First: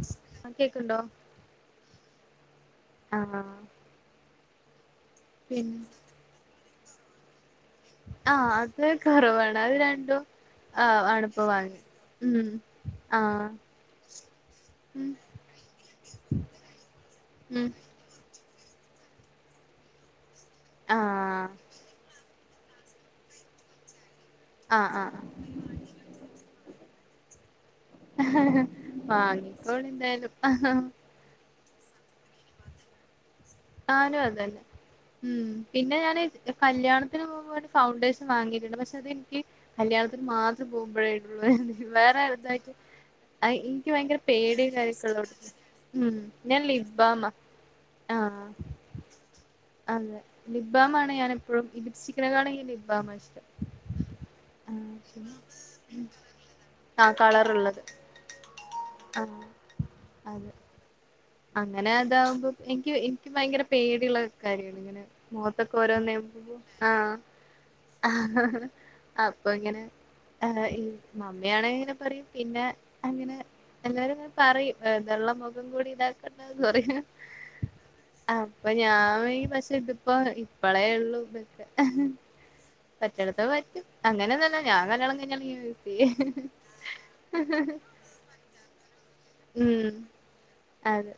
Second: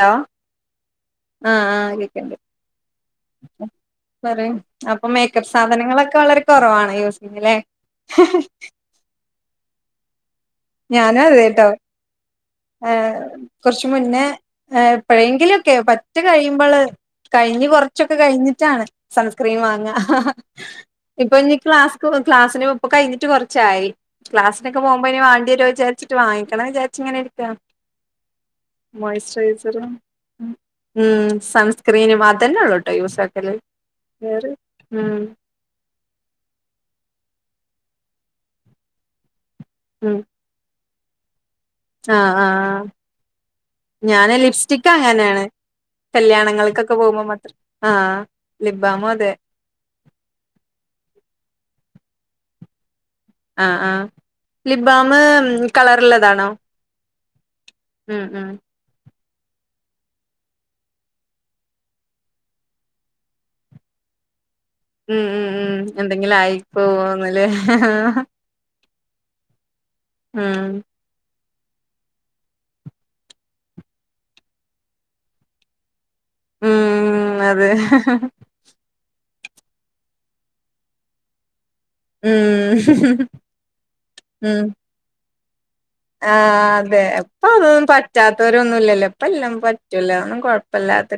Hello ആ കേക്ക്ൺണ്ടോ ആഹ് ആഹ് കേക്ക്ണ്ട് ആഹ ആഹ പറയ് അപ്പൊ മേക്കപ്പ് സാധനങ്ങളൊക്കെ വളരെ കുറവാണ് യൂസിങ്ങ്ല്ലെ ആഹ അത് കുറവാണ് അത് രണ്ടും ആ ഞാനും ആണിപ്പ അതേട്ടോ വാങ്ങി ഏഹ് ആഹ് കുറച്ച് മുന്നേ ഉം എപ്പോഴെങ്കിലൊക്കെ പറ്റെ കഴിയുമ്പോള് കഴിഞ്ഞ് ഉം കൊറച്ചൊക്കെ കഴിഞ്ഞിട്ടാണ് സൺസ്ക്രീൻ വാങ്ങ ഹ ഹ ഇപ്പൊ ആഹ് ഇനി ക്ലാസ് ക്ലാസ്സിന് ഇപ്പോ കഴിഞ്ഞിട്ട് കുറച്ചായി ക്ലാസിനൊക്കെ ആഹ് പോകുമ്പോ ഇനി വാണ്ടി വരോ വിചാരിച്ചിട് വാങ്ങിക്കണം വിചാരിച്ച ഇങ്ങനെ ആഹ് വാങ്ങിക്കോളി മൊയ്‌സ്റെയ്സറും എന്തായാലും ഹം സൺ സ്ക്രീനും അതന്നെ ഉള്ളൂട്ടോ യൂസാക്കല് ഞാനും അതെന്നെ ഉം പിന്നെ ഞാൻ കല്യാണത്തിന് പോവാൻ ഒരു ഫൗണ്ടേഷൻ വാങ്ങിയിട്ടുണ്ട് പക്ഷെ അതെനിക്ക് ഉം കല്യാണത്തിന് മാത്രം പോവുമ്പോഴേ ഇടുള്ളു വേറെ ആഹ് [unintelligible] ആഹ് ആ ഇനിക്ക് ഭയങ്കര ഞാന് പേടിയ ലിപ്സ്റ്റിക് അങ്ങനെയാണ് [unintelligible] ഉം ഞാൻ ലിപ് കല്യാണങ്ങൾക്കൊക്കെ പോകുമ്പോ ബാമാ മാത്രം ആഹ് ലിബാമും അതെ അതെ ലിബാമാണ് ഞാൻ എപ്പോഴും ഇ ലിപ് സ്റ്റിക്കിനെക്കാളും ലിപ്ബാമാ ഇഷ്ടം ആഹ് ആഹ് ആ ലിപ്ബാമ് പിന്നെ കളറുള്ളതാണോ ഉം ഉം അഹ് അതെ അങ്ങനെ അതാവുമ്പോ എനിക്ക് എനിക്ക് ഭയങ്കര പേടിയുള്ള ഇങ്ങനെ ഉം ഉം മുഖത്തൊക്കെ ഉം ഓരോന്നേ എന്തെങ്കിലും ആയിപ്പോവോന്ന്ല്ലേ ആഹ് അപ്പൊ ഇങ്ങനെ ഉം ഈ മമ്മിയാണെ ഇങ്ങനെ പറയും പിന്നെ അങ്ങനെ എല്ലാരും പറയും ഉള്ള മുഖം കൂടി ഇതാക്കരുതെന്ന് പറയും ഉം അതെ ആഹ് അപ്പൊ ഞാൻ പക്ഷെ ഇതിപ്പോ ഇപ്പളേ ഉള്ളു ഇതൊക്കെ ഉം പറ്റെടത്ത പറ്റും അങ്ങനൊന്നല്ല ഉം ഞാൻ കല്യാണം കഴിഞ്ഞാലും ചെയ്യും ആഹ് അതെ അപ്പൊ അതൊന്നും പറ്റാത്തവര ഒന്നുല്ലല്ലോ ഇപ്പ എല്ലാം ഉം പറ്റുവല്ലോ അതെ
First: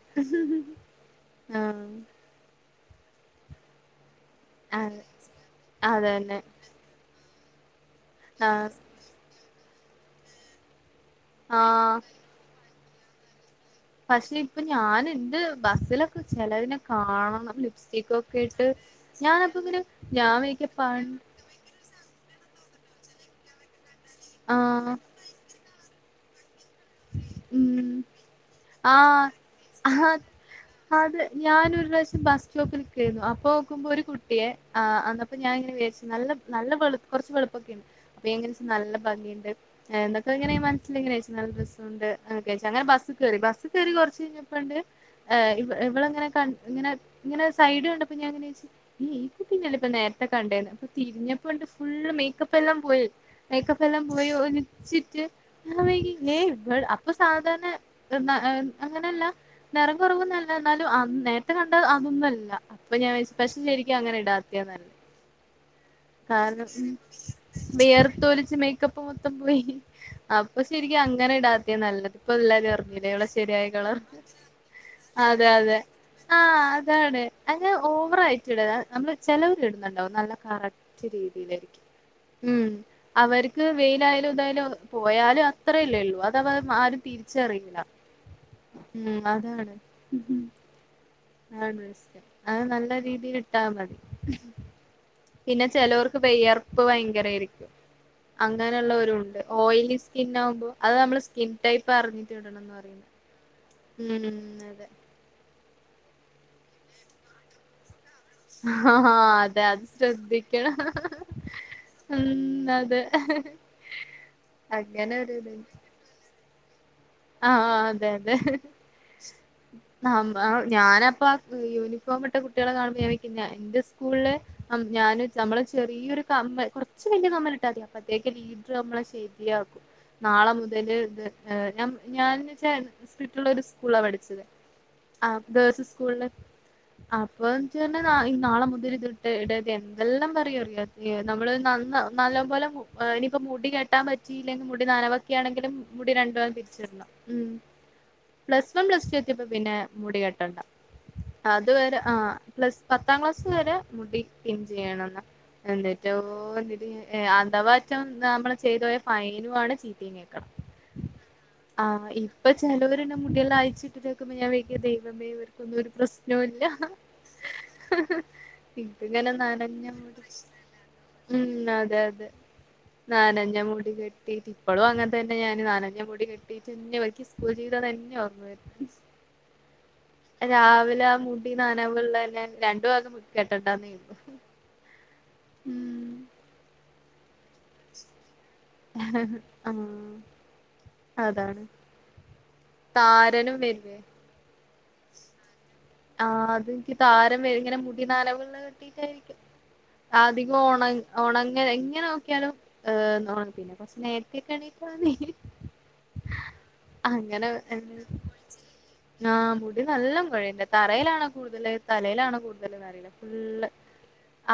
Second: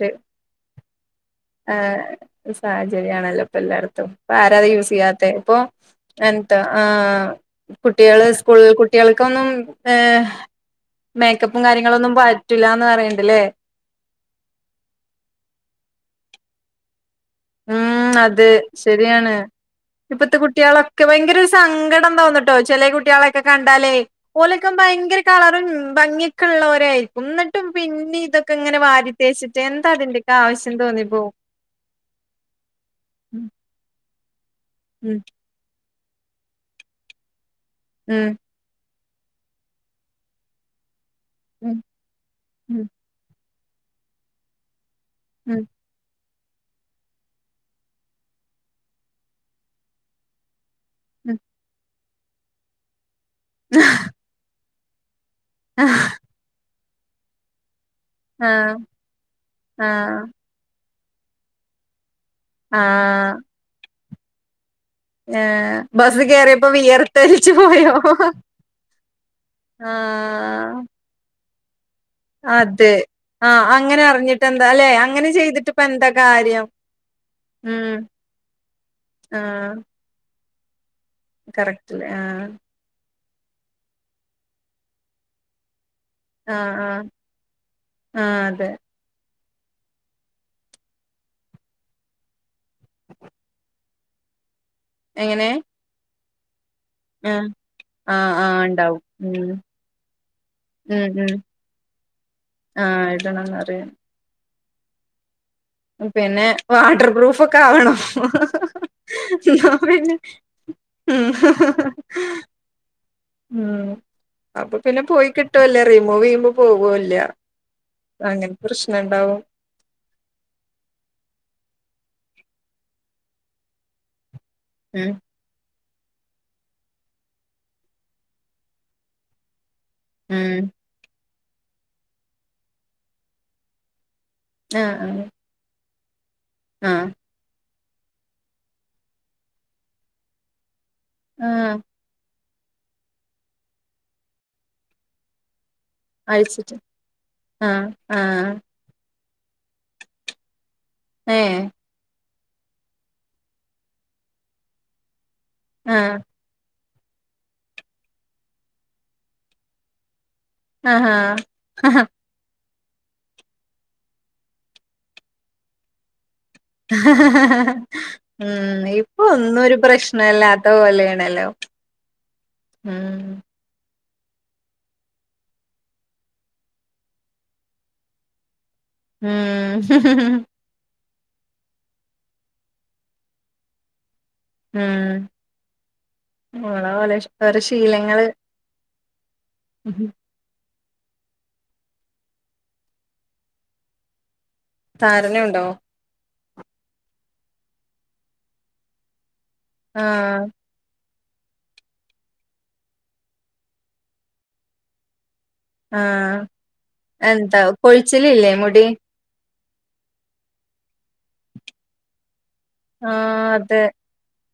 ആഹ് സാഹചര്യാണല്ലോ ഇപ്പ എല്ലായിടത്തും ഇപ്പ ആരാത് യൂസ് അതെ ചെയ്യാത്ത ഇപ്പൊ അതന്നെ എന്താ ആഹ് കുട്ടികൾ സ്കൂളില് ആഹ് കുട്ടികൾക്കൊന്നും ഏഹ് മേക്കപ്പും ആഹ് കാര്യങ്ങളൊന്നും പറ്റൂല്ലാന്ന് പറയണിണ്ടല്ലേ പക്ഷെ ഇപ്പൊ ഞാന് എന്ത് ബസ്സിലൊക്കെ ചെലതിനെ കാണണം ഉം ലിപ്സ്റ്റിക്കൊക്കെ അത് ഇട്ട് ശരിയാണ് ഞാനപ്പ ഇങ്ങനെ ഞാൻ ഇപ്പത്തെ കുട്ടികളൊക്കെ വിചാരിക്കും ഭയങ്കര ഒരു സങ്കടം തോന്നിട്ടോ ചെല കുട്ടികളൊക്കെ കണ്ടാലേ ഓലൊക്കെ ആഹ് ഭയങ്കര കളറും ഭംഗി ഒക്കെള്ളവരായിരിക്കും എന്നിട്ടും ഉം പിന്നെ ഇതൊക്കെ ഇങ്ങനെ ആഹ് വാരിത്തേച്ചിട്ട് എന്താ അതിന്റെയൊക്കെ ആവശ്യം തോന്നിയപ്പോ ഞാൻ ഒരു പ്രാവശ്യം ബസ് സ്റ്റോപ്പിൽ നിക്കാരുന്നു അപ്പൊ നോക്കുമ്പോ ഒരു കുട്ടിയെ ഉം ഞാൻ ഇങ്ങനെ വിചാരിച്ച് നല്ല നല്ല വെളുപ്പൊ കുറച്ച് ഉം വെളുപ്പോക്കേണ്ട് നല്ല ഭംഗിയുണ്ട് എന്നൊക്കെങ്ങനെ മനസ്സില് വിചാരിച്ച് ഉം ണ്ട് [unintelligible] അങ്ങനെ ബസ് കേറി ബസ് കയറി കൊർച്ച് കയ്‌ഞ്ഞപ്പണ്ട്. ഏഹ് ഉം ഉം ഇവ് ഇവളങ്ങനെ കൺ ഇങ്ങനെ. ഇങ്ങനെ സൈഡ് കണ്ടപ്പോ ഞാൻങ്ങന വിചാര്ച് ഈ കുട്ടിനല്ലേ പ്പം നേരത്തെ കണ്ടേന്ന് അപ്പം ഉം തിര്ഞ്ഞപ്പണ്ട് ഫുൾ. മേക്കപ്പല്ലാം പോയി മേക്കപ്പല്ലാം പോയി ഒലിച്ചിട്ട്. [unintelligible] അപ്പൊ സാധാരണ ആഹ് അങ്ങനെയല്ല നിറം ആഹ് കുറവൊന്നു അല്ല. എന്നാലും നേരത്തെ കണ്ട അതൊന്നു അല്ല അപ്പൊ ഞാൻ ആഹ് സ്പെഷൽ ശരിക്കും അങ്ങനെ ഇടാതെയാവും ന്നാല്. ആഹ് കാരണം വിയർത്തൊലിച്ച് മേക്കപ്പ് മൊത്തം പോയി അപ്പൊ സ് ആഹ് ശരിക്കും അങ്ങനെ ഇടാത്തെയ നല്ലത്. ഇപ്പ എല്ലാരും അതെ അറിഞ്ഞില്ലേ ഇവളെ ആഹ് ശരിയായ കളർ അങ്ങനെ അറിഞ്ഞിട്ട് എന്താ അല്ലെ അങ്ങനെ അതെ ചെയ്തിട്ട് അതെ ഇപ്പ എന്താ ആഹ് കാര്യം അതാണ്. അയിന് ഉം ഓവറായിട്ട് ഇട അമ്മള് ചെലവർ ആഹ് ഇടുന്നുണ്ടാവും നല്ല കറക് [unintelligible] രീതിയിലായിരിക്കും കറക്റ്റ്ല്ലേ ആഹ് ഉം അവര്ക്ക് വെയിലായാലും ഇതായാലും പോയാലും അത്രല്ലേള്ളൂ അ താവുമ്പോ ആഹ് ആരും ആഹ് തിരിച്ചറിയില്ല ആഹ് അതെ ഉം അതാണ്. അതാണ് രസം അത് നല്ല രീതിൽ ഇട്ടാമതി. എങ്ങനെ പിന്നെ ചിലവർക്ക് വെയ്യർപ്പ് ആഹ് ഭയങ്കരായിരിക്കും ആഹ് ആഹ് ഇണ്ടാവും അങ്ങനെയുള്ളവരുണ്ട് ഉം ഓയിലി സ്കിൻ ആവുമ്പോ അത് ഉം നമ്മൾ ഉം സ്കിൻ ടൈപ്പ് അറിഞ്ഞിട്ട് വേണം. ആഹ് ഇടണംന്ന് അറിയാം [unintelligible] ഇന്നലെ പിന്നെ വാട്ടർ പ്രൂഫ് ഒക്കെ ആവണം. ആഹ് അതെ എന്നാ അത് പിന്നെ ശ്രദ്ധിക്കണ ഉം ഉം അതെ. ഉം അപ്പൊ പിന്നെ അങ്ങനെ പോയി ഒരിത് കിട്ട്യോല്ലെ റിമൂവ് ചെയ്യുമ്പോ പോകൂല്ല്യ ആഹ് അതെ അതെ. ഞാനപ്പൊ ആഹ് യൂണിഫോം ഇട്ട കുട്ടികളെ കാണുമ്പോൾ ഞാൻ വിചാരിക്കുന്റെ സ് കൂള്ള് അം ഉം ഞാന്. നമ്മള് ചെറിയൊരു കമ്മ കൊർച്ച് വല്ല്യ കമ്മലിട്ടാ മതി അപ്പത്തേക്ക് ലീഡർ നമ്മളെ ശരിയാക്കും. നാളെ ഉം മുതല് ഞ ഞാൻന്ന് വെച്ചാ സ്ട്രിറ്റുള്ള ഒരു സ്കൂള്ള പഠിച്ചത്. ആഹ് ആഹ്. ആ ഗേൾസ് സ്കൂളില് ആഹ് ഇപ്പ [unintelligible] നാളെ മുതല് ഇതിട്ട് ഇടര്ത് എന്തെല്ലാം പറയൂ അറിയോ. ആഹ് നമ്മള് ആഹ് നന്ന നല്ല പോലെ ഇനിയിപ്പോ മുടി കേട്ടാൻ പറ്റിയില്ലെങ്കിൽ മുടി നനവൊക്കെയാണെങ്കിലും. മുടി രണ്ടുഭാഗം അഴിച്ചിട്ട് തിരിച്ചിടണം ഉം ആഹ് ആഹ് പ്ലസ്. പ്പം പ്ലസ്ടു എത്തിയപ്പോ പ പിന്നെ മുടി കെട്ടണ്ട ഏഹ് അതുവരെ ആ. പ്ലസ് പത്താം ക്ലാസ് വരെ മുടി പിൻ ചെയ്യണം എന്ന എന്തേറ്റോ ആഹ് ന്നട്ട് ഞാൻ. ഏ അധവാറ്റം നമ്മള് ചെയ്തു പോയ ഫൈനു ആണ് ചീത്തീം കേക്കണം. ആഹ് ആഹ്. ആ ഇ. ഇപ്പൊ ചേലോര് ണ്ട് മുടിയെല്ലാം അയച്ചിട്ടിക്കുമ്പോ ഞാൻ വിയാര് ക്കും ദൈവമേവർക്കൊന്നും ഒരു പ്രശ്നോ ല്ല. ഉം ഇപ്പൊ ഇതിങ്ങനെ ഒന്നും ഒരു നനഞ്ഞ മുടി പ്രശ്നല്ലാത്ത പോലെണല്ലോ. ഉം അതെ നനഞ്ഞ മുടി കെട്ടി. കിട്ടീട്ട് ഇപ്പളും അങ്ങനെ തന്നെ ഞാന് നനഞ്ഞ മുടി കെട്ടിട്ട്ന്നെ വെക്ക സ്കൂൾ ജീവിതം തന്നെ ഓർമ വരും. ഉം രാവിലെ മുടി നനവ് ള്ളെന്നെ രണ്ട് ഭാത്തും കെട്ടണ്ടാന്ന് വിചാരിക്കും. ഉം ഓള ഓലെ ഓരോ ശീലങ്ങള്. ആ ഹ് അതാണ് താരനും വര്ലെ താരനുണ്ടോ? ആ അതെനിക്ക് താരൻ വരും ങ്ങനെ മുടി നനവ്ള്ള കെട്ടിട്ടായിരിക്കും ആഹ് അധികം ഒണ ഒണങ്ങല എങ്ങനെ നോക്കിയാലും ഏ ണങ്ങത്തില്ല പിന്നെ കൊർച്ച് നേര്ത്തെക്കെ എണീറ്റാ മതി. ആഹ് എന്താ കൊഴിച്ചിലില്ലേ മുടി? ആഹ് മുടി നല്ല കൊഴിണ്ട് തറയിലാണോ കൂടുതൽ തലയിലാണോ കൂടുതൽ. ആ അതെ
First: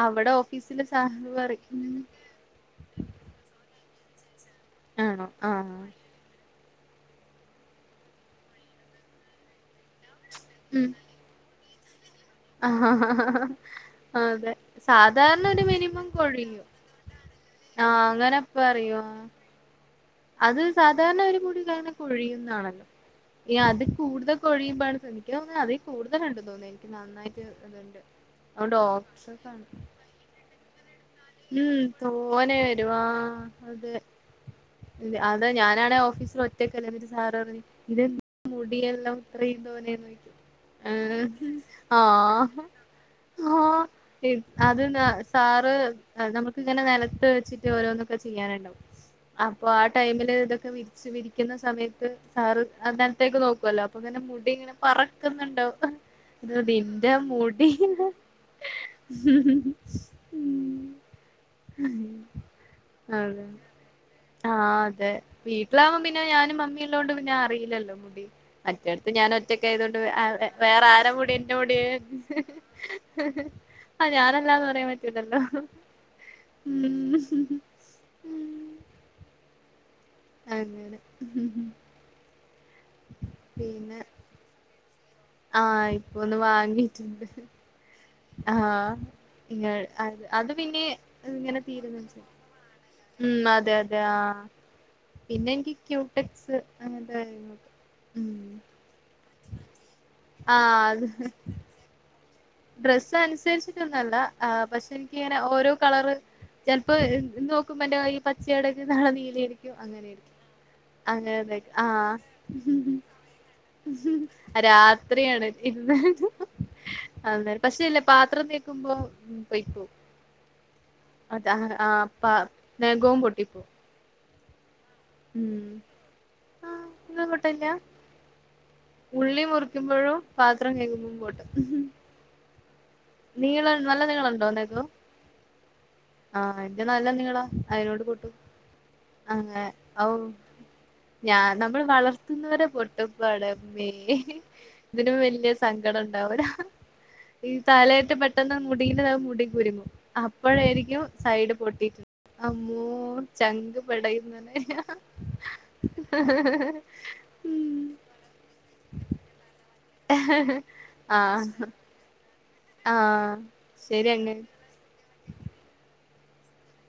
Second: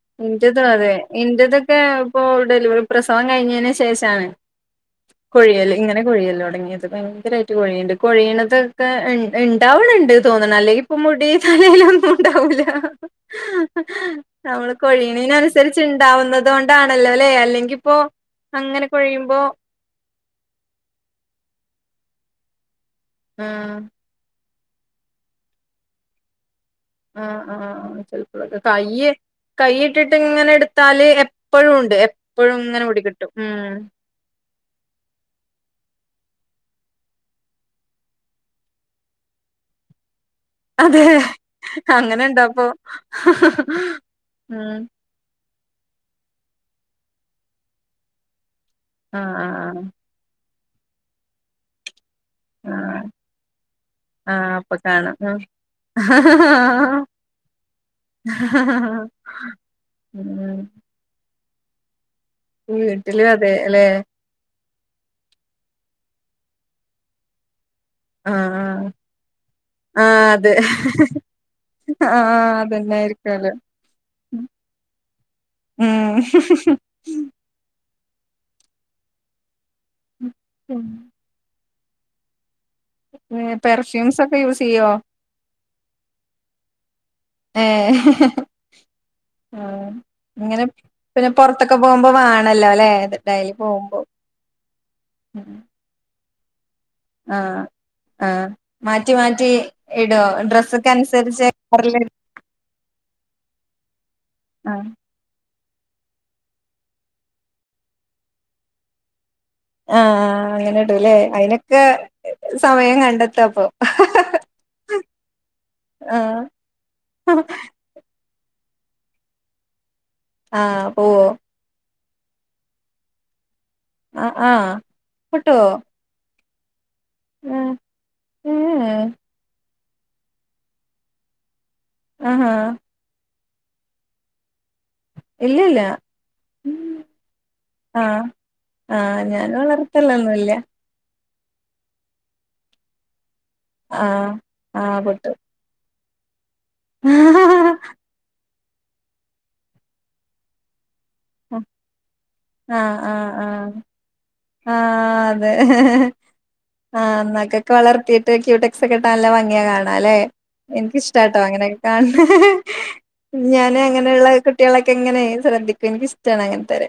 അവിടെ ഇന്റതു ഓഫീസില് അതെ സാഹബ് പറയും ഇന്റതൊക്കെ ഉം ഇപ്പൊ ഡെലിവറി പ്രസവം കഴിഞ്ഞേന് സേഷാണ് ആണോ കുഴിയല് ആഹ് ഇങ്ങനെ കൊഴിയല്ല് തൊടങ്ങിയത് ഭയങ്കരായിട്ട് കൊഴിയണ്ട് കൊഴിയണതെക്കെ ഇണ്ടാവണൊണ്ട് [unintelligible] തോന്നണെ അല്ലെ ഉം ഇപ്പം മുടി തലയിലൊന്നും ഉണ്ടാവൂല്ല ആഹ് അതെ നമ്മള് സാധാരണ ഒരു കൊഴിയണേനനുസരിച്ച് മിനിമം ഇണ്ടാവുന്നുന്നതു കൊഴിയും കൊണ്ടാണല്ലോല്ലേ അല്ലെങ്കി ഇപ്പോ ആഹ് അങ്ങനെ പറയും ആ. പൊഴിയുമ്പോ അത് സാധാരണ ഒരു മുടി കൊഴിയുന്നാണല്ലോ ഇനി ആഹ് അതിൽ കൂടുതൽ കൊഴിയുമ്പഴാണ് ശ്രദ്ധി ക്കുക എനിക്ക് തോന്നുന്നു അതി കൂടുതലൊണ്ടെന്നു തോന്നി നന്നായിട്ട് ആഹ് ഇതുണ്ട് ആഹ് അതുകൊണ്ട് [unintelligible] ഇട്ടിട്ട് ഇങ്ങനെ എടുത്താല് ഉം എപ്പോഴും ഉണ്ട് തോനെ എപ്പോഴും ഇങ്ങനെ വരും മുടി ആ കിട്ടും ഉം അതെ അതെ ഞാനാണെ ഓഫീസിൽ ഒറ്റക്കല്ലെ ന്നിട്ട് സാറ് പറഞ്ഞി ഇതെന്താ മുടിയെല്ലാം ഇത്രേം തോനേന്ന് ചോയിക്കും ഏ അതെ ആ അങ്ങനെ ഹ് ഇണ്ടപ്പൊ ഹാ എൻ ഉം അത് നാ സാറ് നമുക്കിങ്ങനെ നെലത്ത് വെച്ചിട്ട് ഓരോന്നൊക്കെ ചെയ്യാനുണ്ടാവും ആഹ് അപ്പൊ ആഹ് ആ ടൈമില് ഇതൊക്കെ വിരിച്ച് വിരിക്കുന്ന സമയത്ത് സാർ ആഹ് അതിനത്തേക്ക് നോക്കുവല്ലോ അപ്പൊ ഇങ്ങനെ മുടി ആഹ് ഇങ്ങനെ അപ്പൊ പറക്കുന്നുണ്ടാവും കാണാം നിന്റെ മുടി എഹിന്ദ് ഉം [unintelligible] വീട്ടിലും അതെ ല്ലെ ആ അതെ വീട്ടിലാവുമ്പോ പിന്നെ ഞാനും മമ്മിയുള്ളോണ്ട് പിന്നെ അറിയില്ലല്ലോ ആഹ് ആഹ് മറ്റടുത്ത് ഞാൻ ഒറ്റക്കായതുകൊണ്ട് ആഹ് അതെ വേറെ ആരാ മുടി എന്റെ മുടി അതന്നായിരിക്കും അല്ലേ ആ ഞാനല്ലാന്ന് പറയാൻ പറ്റൂല്ലല്ലോ ഉം ഉം അങ്ങനെ പിന്നെ പെർഫ്യൂംസൊക്കെ യൂസ് ചെയ്യോ ആ ഇപ്പൊ ഒന്ന് വാങ്ങീട്ടുണ്ട് ഏ ആ ഇങ്ങ അത് അത് ഇങ്ങനെ പിന്നെ ഇങ്ങനെ പൊറത്തൊക്കെ പോവുമ്പോ വാ തീരുന്നനുസരി ങ്ങല്ലോല്ലെ ഉം അതെ അതെ ആഹ്. പിന്നെ ഇൻക്ക് ക്യൂട്ടെക്സ് ആഹ് ആഹ് മാറ്റി മാറ്റി ഇടോ ആഹ് അത് ഡ്രസ്സ്ക്കൻസരിച്ച് [unintelligible] ഡ്രസ്സ് അനുസരിച്ചിട്ടൊന്നല്ല ആഹ് പക്ഷെ ക്കിങ്ങനെ ഓരോ കളറ് ചെലപ്പം ഇന്ന് നോക്കുമ്പം എന്റെ കൈ പച്ച കെടക്ക്ന്നെങ്കി നാളെ നീലയായാരി ക്കും. അങ്ങനേയിരിക്കും. ആഹ് അങ്ങനെ ഇടുല്ലേ അങ്ങനെ തായ് അയിനൊക്കെ ആഹ് സമയം കണ്ടെത്താ അപ്പൊ രാത്രിയാണ് ഇട്ണത് ആഹ് അന്നേരം പശ്ശേല്ലേ പാത്രം തേക്കുമ്പോ പൊയ്പോവും ആഹ് പോവോ അതാ ആഹ് പാ നെഖോം പൊട്ടിപ്പോവും. ആഹ് ആഹ് പൊട്ടുവോ ഉം ഇങ്ങൾത്പൊട്ടല് ല്ല?. ആഹ് ഏഹ് ഉള്ളി മുറിക്കുമ്പഴും പാത്രം കഴുകുമ്പം പൊട്ടും. ആഹാ നീളൻ നല്ല നീളണ്ടോ നെഖം ഇല്ലില്ല ആഹ് ഇന്റെ നല്ല നീളാ അയിനോട് ആഹ് പൊട്ടും ആഹ് ഞാന് അങ്ങനെ ഔ വളർത്തലൊന്നുല്ല ഞാൻ നമ്മൾ വളർത്തുന്നവരെ പൊട്ടുംമ്പാണ് മ്മേ ആഹ് ആഹ് ഇതിനും വല്യ സ ങ്കടണ്ടാവുലാ ഹാ ഹാ ഹാ തലേത്ത പെട്ടെന്ന് മുടിയില് അത് മുടി കുരുങ്ങും അപ്പഴേരിക്കും സൈഡ് പൊട്ടിട്ട് അമ്മോ ആഹ് ആഹ് ആഹ് ചങ്ക് പെടയും ന്നെനെ ആഹ് അതെ ആഹ് നഖൊക്കെ ഉം വളർത്തി ട്ട് ക്യുട്ടക്സൊക്കെ ഇട്ടാ നല്ല ഭംഗിയാ കാണാൻ ലേ. ഇൻക്കിഷ്ടാ ട്ടോ അങ്ങിനെ ആഹ് ഒക്കെ കാണ് ആഹ് ണേ ഞാനു ശരി അങ്ങനെള്ള അങ്ങ് കു ട്ടിയേളൊക്കെ ഇങ്ങനെ ശ്രദ്ധിക്കും. ഇൻക്കിഷ്ട്ടാണ് അങ്ങനത്തോരെ.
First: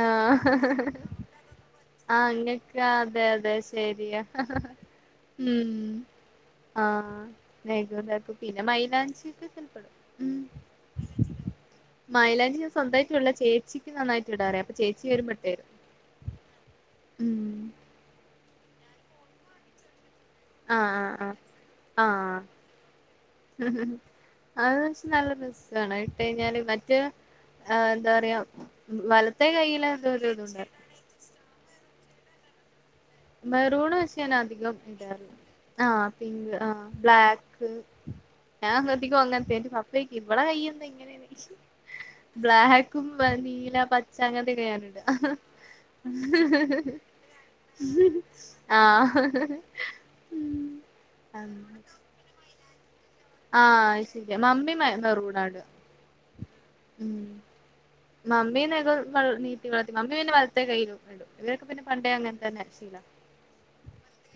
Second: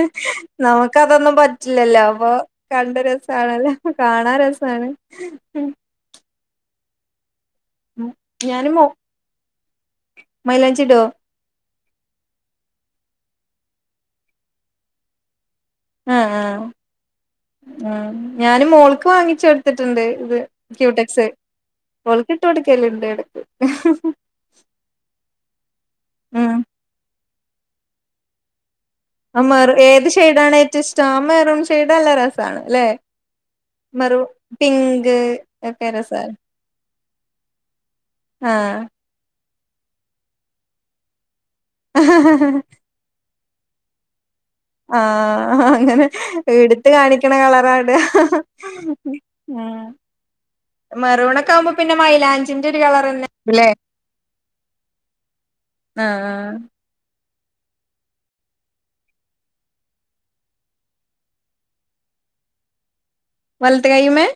ആഹ് നമുക്കതൊന്നും പ റ്റില്ലല്ലോ ആഹ് അപ്പൊ അങ്ങക്ക് കണ്ട് അതെ അതെ രസാണല്ലോ ശരിയാ കാണാൻ രസാണ്. ഉം ആഹ് നഖം താക്കും. പിന്നെ ഞാന് മോ മൈലാഞ്ചിക്കൊ ക്കെ ചെൽപ്പടും ഉം മൈലാഞ്ചി ഇടോ മൈലാഞ്ചി ഞാൻ സ്വന്തായിട്ട് ഇടൂല ചേച്ചിക്ക് നന്നായിട്ട് ഇടാറിയ അപ്പ ചേച്ചി വരുമ്പോ ഇട്ടേരും. മ്മ് ഉം ഞാന് മോൾക്ക് വാങ്ങിച്ച് കൊടുത്തിട്ടുണ്ട് ഇത് ആഹ് ക്യൂടെക്സ് ആഹ് ഓൾകിട്ട് ആഹ് കൊടുക്കലിണ്ട് എടക്ക് അതന്ന് വെച്ച നല്ല രസാണ് ഉം അതിട്ടയ്ഞ്ഞാല് മറ്റേ ഏഹ് എന്താ പറയാ ഉം വലത്തെ കയ്യിലെന്തോല് ഇതുണ്ടാവും ട്ടാ മെറൂൺ ഷേഡല്ല രസാണ് ല്ലെ മെറൂൺ പശ്ശേ ന അധികം ഇടാറില്ല ഒക്കെ ആഹ് രസാണ് പിങ്ക് ആഹ് ബ്ലാക്ക്. ഞാൻ ആഹ് ന്ന് [unintelligible] അങ്ങൻത്തെ ന്നിട്ട് പപ്പ ചോയ്ക്കും ഇവളെ കയ്യെന്താ ഇങ്ങനെ ചോയ്ക്കും. ബ്ലാ കും ഭ നീല പ ച്ച അങ്ങൻത്യൊക്കെ ആഹ് അങ്ങനെ. ഇടുത്ത് കാണിക്കണ കള റാടാ. ആഹ് ഉം. മെറൂണൊക്കാവുമ്പം പിന്നെ മൈലാഞ്ചിന്റെ ഒരു കളറന്നെ ല്ലേ ആഹ് അഹ് ശെരിയാ. മമ്മി മെ മെറൂണാ ഇടാ ആഹ് മമ്മി നഖം വ നീട്ടി വളർത്തി മമ്മി പിന്നെ വലത്തെ കയ്യിലും ഇ ഇടും. ഇവരൊക്കെ പിന്നെ പണ്ടേ അങ്ങൻ തന്നെ ശീലാ വലത്ത് കയ്യ്മ്മെ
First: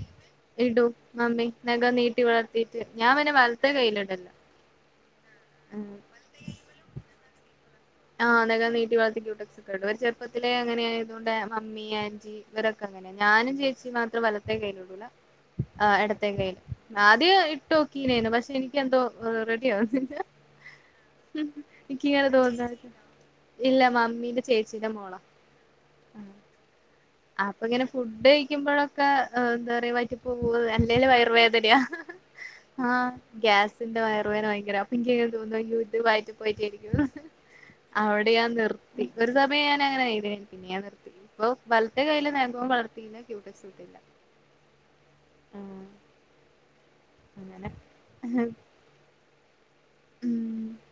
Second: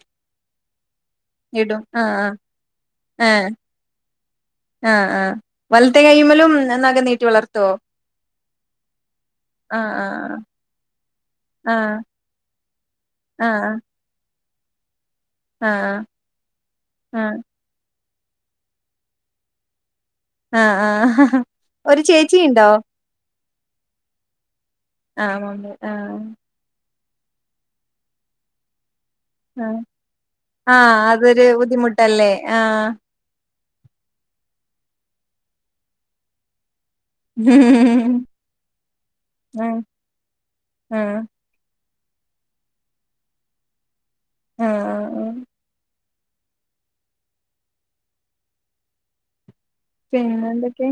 ഇടു മമ്മി നഖം നീട്ടി ആഹ് വളർത്തിയിട്ട് ഞാൻ പിനെ ഏഹ് വലത്തെ കയ്യിലാഡേല്ല ആഹ് ആഹ്, വലത്തെ കയ്യുമ്മലും നഖം നീട്ടി വളർത്തോ ആഹ് നഖം നീട്ടി വളർത്തി ക്യൂട്ടെ ക്സൊക്കെടും. അവര് ആഹ് ചെർപ്പത്തിലേ അങ്ങനെയതുകൊണ്ട് മമ്മി ആഹ് ആൻറ്റി ഇവരൊക്കെ അങ്ങനെയ ഞാനും ആഹ് ചേച്ചി മാത്രം വലത് ത്തെ കയ്യിലിടൂല. ആഹ് എടത്തെ കയ്യില്. ആഹ് ആദ്യം ഇട്ടോ കീലേന്ന്. പക്ഷെ എനിക്കെന്തോ റെഡിയാവുന്നില്ല ആഹ് ആഹ് ഒരു ചേച്ചി ഇണ്ടോ തോന്നാ ഇല്ല മമ്മീന്റെ ചേച്ചിടെ മോളാ ആണ്ട് ആഹ് അപ്പൊങ്ങനെ ഫുഡ് കഴിക്കുമ്പോഴൊക്കെ ആ എന്താ ആഹ് പറയ വയ്റ്റിപോവോ, ആഹ് അല്ലേലെ അതൊരു വയറുവേദനയാ ബുദ്ധിമുട്ടല്ലേ ആഹ് ഗ്യാസിന്റെ വയർവേന ഭയങ്കര അപ്പൻക്കിങ്ങനെ തോന്നും. അയ്യോ ത് വയിറ്റി പോയിട്ടായിരിക്കും ഉം അവിടെ ഞാൻ നിർത്തി. ഒരു സമയം ആഹ് ഞാൻ അങ്ങനെ ആയത് പിന്നെ ഞാൻ നിർത്തി ആഹ് വൽത്തെ കയ്യില് നെഖവും വളർത്തിയില്ല ക്യൂട്ടക്സൂട്ടില്ല ആഹ് ആഹ് ആഹ് അങ്ങനെ ഉം പിന്നെന്തൊക്കെ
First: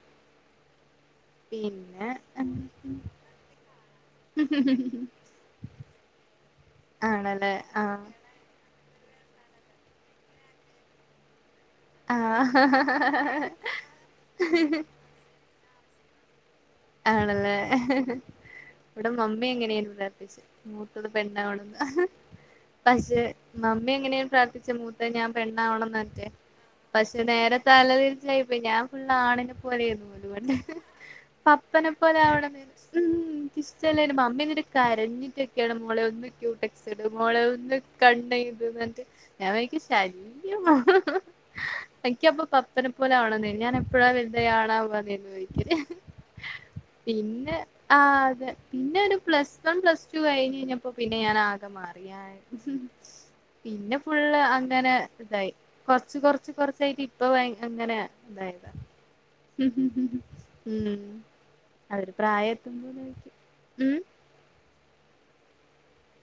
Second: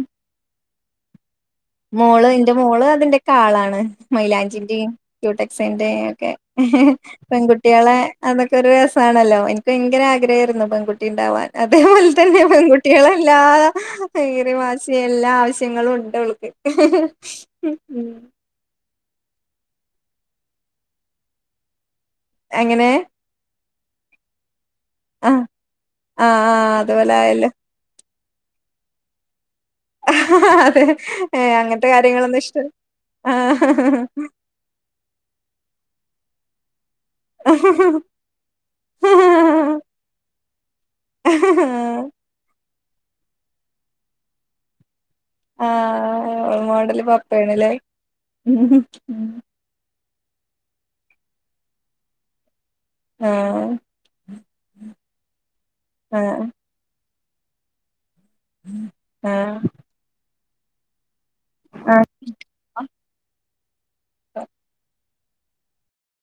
പിന്നെ മോള് ന്റെ മോള് അതിന്റെക്കാളാണ്. മൈലാഞ്ചിന്റിം ക്യൂടെക്സിന്റെ ഒക്കെ ആണല്ലേ പെൺകുട്ട്യാളെ ആഹ് അതൊക്കെ ഒരു രസാണല്ലോ. എനിക്ക് ഭയങ്കര ആഗ്രഹേര്ന്നു പെൺകുട്ടി ണ്ടാവാൻ അതേപോലെ തന്നെ പെൺകുട്ടികളെല്ലാ ആഹ് റി മാശിയ എല്ലാ ആവശ്യങ്ങളുണ്ടോൾക്ക് ആണല്ലേ ഇവിടെ മമ്മി അങ്ങനേന്നു പ്രാർത്ഥിച്ചേ. മൂത്തത് പെണ്ണാകണന്ന് അങ്ങനെ പക്ഷേ മമ്മി അങ്ങനെയ പ്രാർത്ഥിച്ച മൂത്ത ഞാൻ ആഹ് പെണ്ണാവണംന്നറ്റേ ആഹ് ആഹ് അതുപോലെ പക്ഷെ ആയല്ലോ നേരെ തലതിരിച്ചായിപോയി, ഞാൻ ഫുള്ള് ആണിനെ പോലെരുന്നു പോലും പണ്ട് ഹ പപ്പനെ പോലെ ആവണംന്നേനി. ഉം ക്കിഷ്ട്ടല്ലെന്നു മമ്മി എന്നെട് കരഞ്ഞിട്ടൊക്കേണ് മോളെ ഒന്ന് ക്യൂട്ടെ സുടു മോള് ഒന്ന് കണ്ണെഴുതും ന്നിട്ട് ഞാൻ ആഹ് വിചാക്കും ശല്യമാ എനിക്കപ്പൊ പപ്പനെ പോലെ ആവണം ഞാൻ എപ്പോഴാ വരുന്നേ ആണാ ആവാ പറഞ്ഞിരിക്കെ ആഹ് പിന്നെ പപ്പയാണല്ലേ ആ അതെ പിന്നൊരു ഉം പ്ലസ് വൺ പ്ലസ് ടു കഴിഞ്ഞ് കഴിഞ്ഞപ്പോ പിന്നെ ഞാൻ ആകെ മാറി. ഞാൻ ആഹ് പിന്നെ ഫുള്ള് അങ്ങനെ ഇതായി കൊർച്ച് ആഹ് കൊർച്ച് കൊർച്ചായിട്ട് ഇപ്പ വൈ അങ്ങനെ ഇതായ്താ ആഹ് ഉം അത് ആഹ് പ്രായത്തിന്റെ ഉം